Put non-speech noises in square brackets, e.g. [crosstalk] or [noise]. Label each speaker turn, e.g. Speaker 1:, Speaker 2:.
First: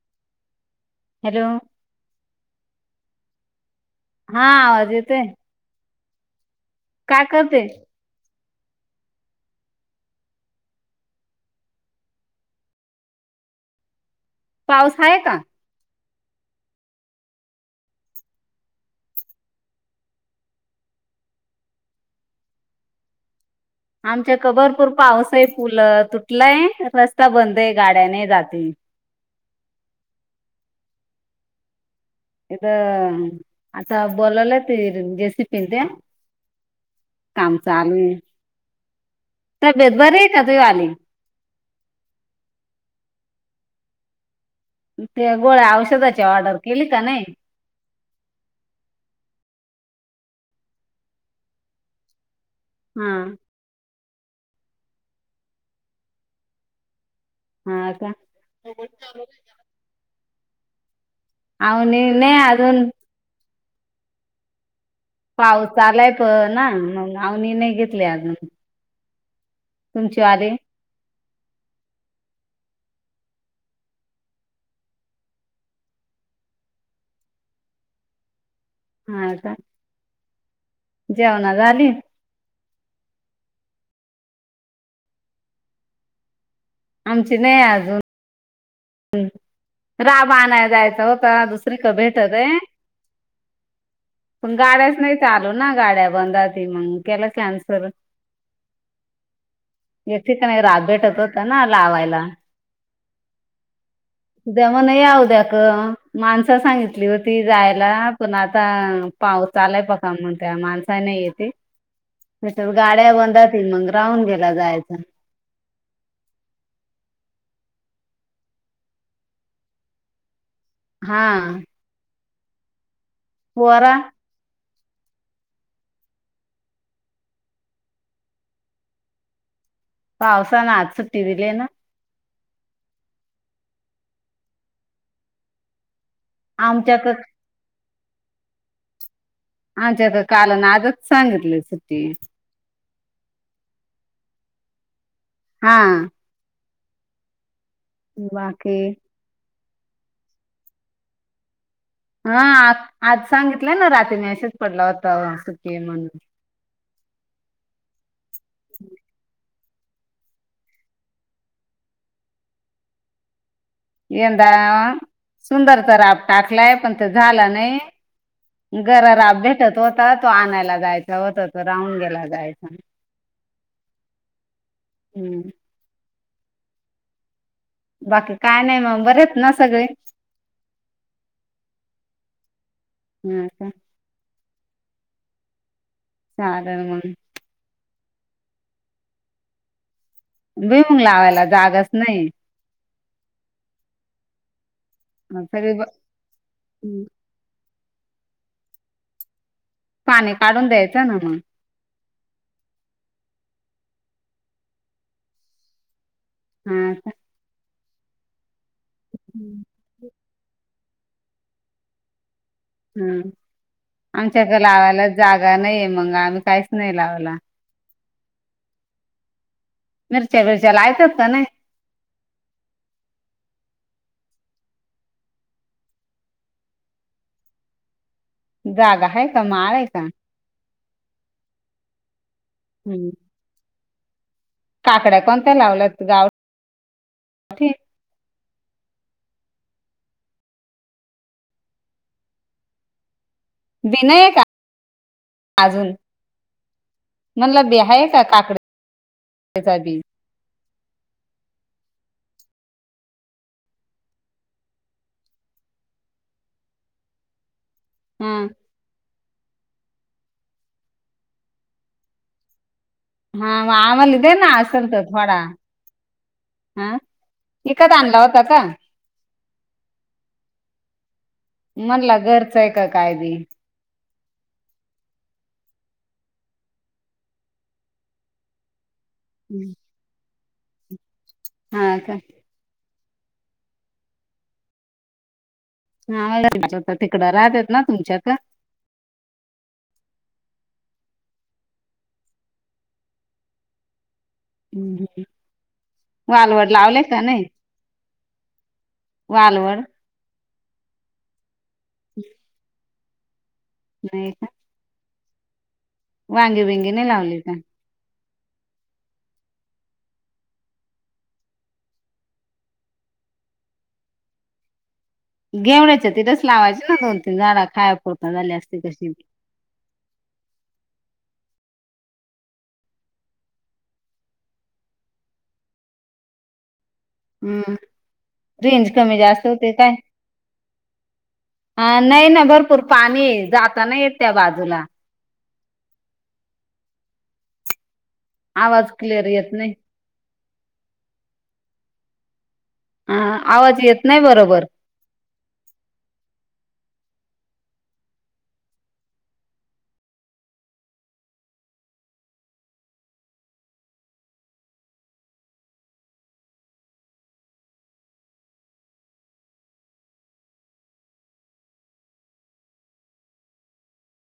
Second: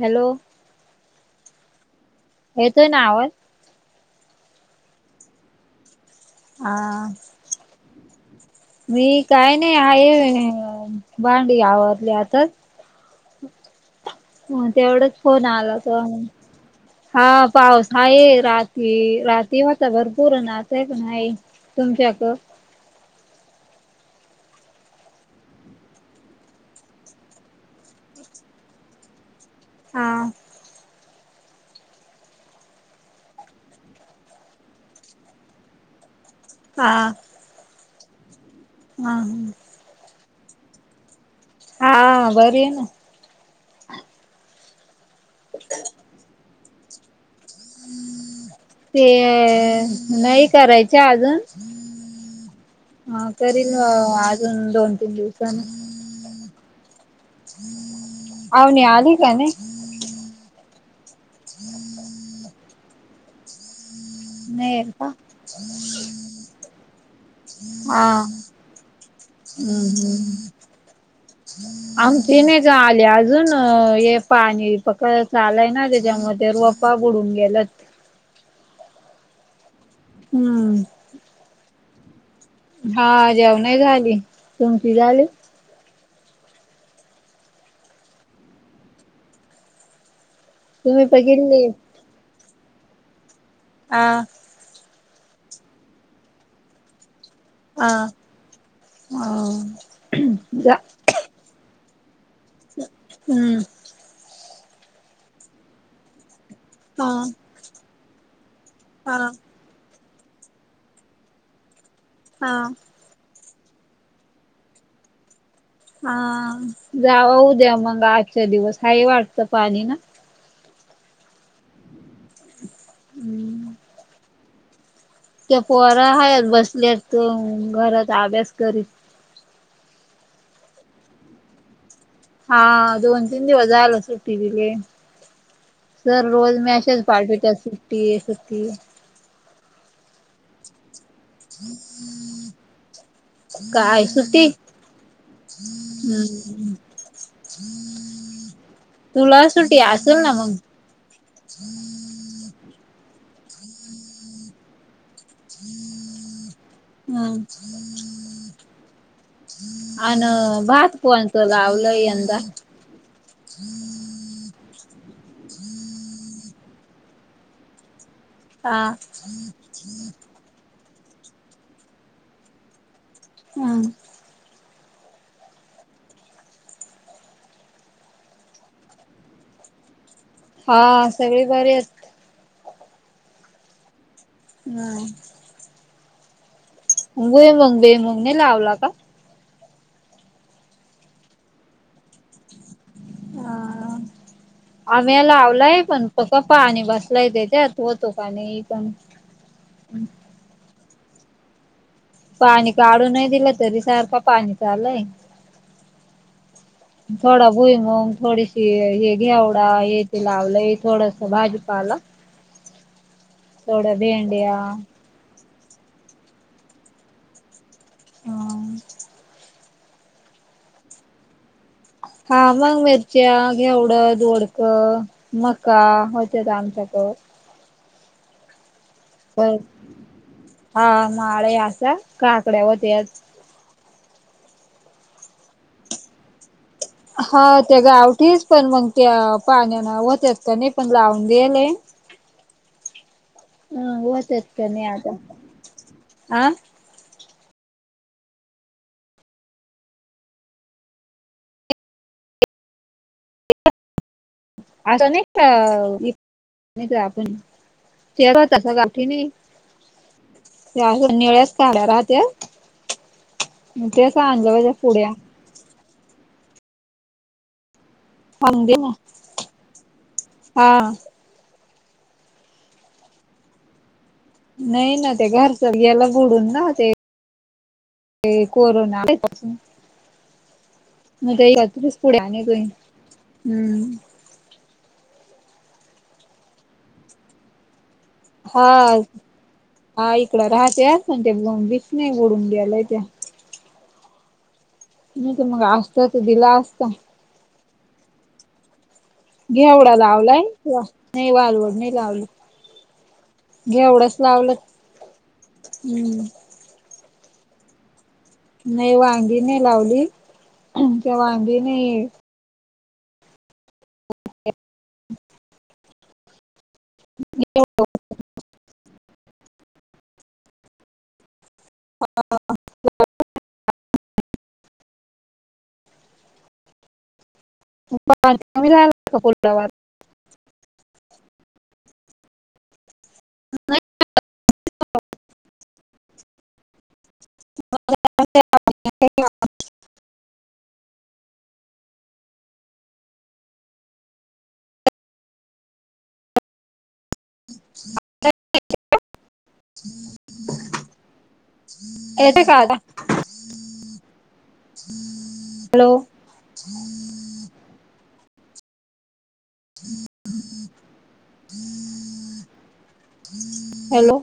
Speaker 1: Hello.
Speaker 2: Hello.
Speaker 1: येतोय ना आवाज?
Speaker 2: हा आवाज येतोय.
Speaker 1: हा
Speaker 2: काय करते?
Speaker 1: मी काय नाही आहे भांडी आवरली आताच. म
Speaker 2: पाऊस आहे
Speaker 1: तेवढ्यात
Speaker 2: का
Speaker 1: फोन आला [unintelligible] हा पाऊस आहे रात रात्री होता भरपूर अन आता पण आहे. तुमच्याक
Speaker 2: आमच्या इकड भरपूर पाऊस आहे पुल तुटलाय रस्ता बंद आहे गाड्या नाय जात हाय.
Speaker 1: हा.
Speaker 2: इथ आता बोलवलाय ते जेसिपी [unintelligible]
Speaker 1: हा.
Speaker 2: काम चालू आहे.
Speaker 1: हा हा.
Speaker 2: तब्येत बरी का तू आली
Speaker 1: हा बरी आहे ना.
Speaker 2: ते गोळ्या औषधाची ऑर्डर केली का नाही?
Speaker 1: ते नाही करायचीय अजून हा करीन अह अजून दोन तीन दिवसानी
Speaker 2: हा का
Speaker 1: पाव्हणी आली का नाही?
Speaker 2: आहो नाय नाही अजून
Speaker 1: नाही. का
Speaker 2: पाऊसा आलाय प ना मग आम्ही नाय घेतली
Speaker 1: हा
Speaker 2: आज मग
Speaker 1: [unintelligible] आमचे नाहीचं आले अजून अं हे पाणी पक चालंय ना त्याच्यामध्ये रोप पा बुडून गेल्यात.
Speaker 2: हा का.
Speaker 1: ह्म्म्म
Speaker 2: जेवणा झाली
Speaker 1: हा जेवणं झाली तुमची झाली
Speaker 2: आमची नाही अजून राब आलाय जायच
Speaker 1: तुम्ही
Speaker 2: होता
Speaker 1: बघितली
Speaker 2: दुसरी भेटत ए
Speaker 1: अं
Speaker 2: पण गाड्याच नाही चालू ना गाड्या बंदात मग के कॅन्सल
Speaker 1: हा
Speaker 2: येथिक नाही
Speaker 1: जा
Speaker 2: राभेटत होता ना लावायला
Speaker 1: हम्म
Speaker 2: उद्या मण या उद्या क माणसं सांगितली
Speaker 1: हा
Speaker 2: होती जायला पण आता
Speaker 1: हा
Speaker 2: पाऊस आलाय बघा म्हण त्या माणसाने येते
Speaker 1: हा
Speaker 2: त्याच्यात गाडी येवांंदातील मग राहुन घेेयला जायचं.
Speaker 1: हां जावं उद्या मग आजच्या दिवस हाय वाटतं पाणी ना
Speaker 2: हां.
Speaker 1: हम्म
Speaker 2: पोरा
Speaker 1: ते पोरा हायत बसलेत त घरात अभ्यास करीत.
Speaker 2: पावसानं आज सुट्टी दिलीय ना
Speaker 1: हा दोन तीन दिवस झायल सुट्टी दिलीय. सर रोज मॅसेज
Speaker 2: आमच्याक
Speaker 1: पाठवत्यात सुट्टी सट्टि
Speaker 2: आमच्यात काल न आजच सांगितली सुट्टी.
Speaker 1: काय सुट्टी
Speaker 2: हा
Speaker 1: हम्
Speaker 2: बाकी
Speaker 1: तुला सुटी असेल ना मग
Speaker 2: हा आ आज सांगितलंय ना रात्री मॅसेज पडला होता सुट्टी हाय म्हणून.
Speaker 1: हम् अन भात कोणचं लावलं यंदा.
Speaker 2: यंदा सुंदर तर राब टाकलाय पण ते झालं नाही
Speaker 1: हा
Speaker 2: घरारा भेटत होता तो आणायला जायचा होता तो राहून गेयला जायचा.
Speaker 1: हम.
Speaker 2: हम्म. बाकी काय नाय मंग बरेयत ना सगळे.
Speaker 1: हा सगळे बरेयत.
Speaker 2: [unintelligible]
Speaker 1: बर.
Speaker 2: चालल मंग
Speaker 1: भूइ मूग बेमूग नाही लावला का.
Speaker 2: भुईमुग लावायला जागाच नाही.
Speaker 1: हां आम्ही
Speaker 2: सगळी
Speaker 1: लावलाय
Speaker 2: ब-
Speaker 1: पण पक पाणी
Speaker 2: हम्म.
Speaker 1: बसलाय त्याच्यात. होतो का नाही पण
Speaker 2: पाणी काढून द्यायचं ना मग.
Speaker 1: पाणी काढून नाय दिलं तरी सारखं पाणी चालूय.
Speaker 2: हा
Speaker 1: थोडा भुईमुग थोडीशी हे
Speaker 2: हम्म
Speaker 1: घेवडा हे ते लावलंय थोडस भाजीपाला.
Speaker 2: हम्
Speaker 1: थोड्या
Speaker 2: आमच्याक
Speaker 1: भेंड्या
Speaker 2: लावायला जागा नाहीये मग आम्ही काहीच नाही लावला.
Speaker 1: हा!
Speaker 2: मिरच्या बीरच्या लावीतात का नाय?
Speaker 1: हा मग मिरच्या, घेवड, दोडक मका होत्यात आमच्याकड.
Speaker 2: जागा आहे का
Speaker 1: पण
Speaker 2: माळ आहे का
Speaker 1: हा माळे असा काकड्या होत्यात.
Speaker 2: हम्म. काकड्या कोणत्या लावल्यात गाव
Speaker 1: हा त्या गावठीच पण मग त्या पाण्या होत्यात का नाही पण लावून द्यायालय.
Speaker 2: [inaudible]
Speaker 1: ह
Speaker 2: बी नाहीये का
Speaker 1: होत्यात नाही आता
Speaker 2: अजून?
Speaker 1: आ
Speaker 2: म्हणलं बी हाय का काकडी साठी?
Speaker 1: आस निगत
Speaker 2: हा
Speaker 1: तेरा त्या अजून निळ्या कळ्या राहत्यात.
Speaker 2: हा मंं आम्हाला
Speaker 1: तेच
Speaker 2: देे ना
Speaker 1: आणलं पाहिजे
Speaker 2: असल तर
Speaker 1: पुड्या
Speaker 2: थोडा. हा ईकत आणला ओ!
Speaker 1: थांब दे ना, हा.
Speaker 2: म्हणला घरचं आहे का काय बी?
Speaker 1: नाही ना ते घरच गेल बुडून ना ते ते कोरोना
Speaker 2: हम्म!
Speaker 1: मग ईकच
Speaker 2: हा का
Speaker 1: पुड्या अनितोय हम्म!
Speaker 2: हा तिकडं राहत्यात ना तुमच्या कड?
Speaker 1: हा हा इकड राहत्या ते बिस नाही बुडून गेले ते.
Speaker 2: हम्म.
Speaker 1: नाही तर मग असतं तर दिला
Speaker 2: वालवड
Speaker 1: असतं.
Speaker 2: लावले का नाही? वालवड
Speaker 1: घेवढा लावलाय नाही वालवड नाही लावली. घेवढंच
Speaker 2: नाही
Speaker 1: लावलंत हम्म!
Speaker 2: अंगी बीगी नाही लावली काय?
Speaker 1: नाही वांगी नाही लावली हे वांगी नाही
Speaker 2: घेवड्याचं तिथेच लावायंच ना दोन तीन झाड खायापुरत झाली असते तशी.
Speaker 1: हा!
Speaker 2: हम्म,
Speaker 1: कमी
Speaker 2: रेंज
Speaker 1: झाला
Speaker 2: कमी
Speaker 1: का
Speaker 2: जास्त
Speaker 1: फुलावर
Speaker 2: होतेय काय? अ नाही ना भरपूर पाणी आहे जाता नाय येत त्या बाजूला.
Speaker 1: [inaudible]
Speaker 2: आवाज क्लिअर येत नाही. हा आवाज येत नाही बरोबर!
Speaker 1: येतोय का आता? हॅलो! हॅलो!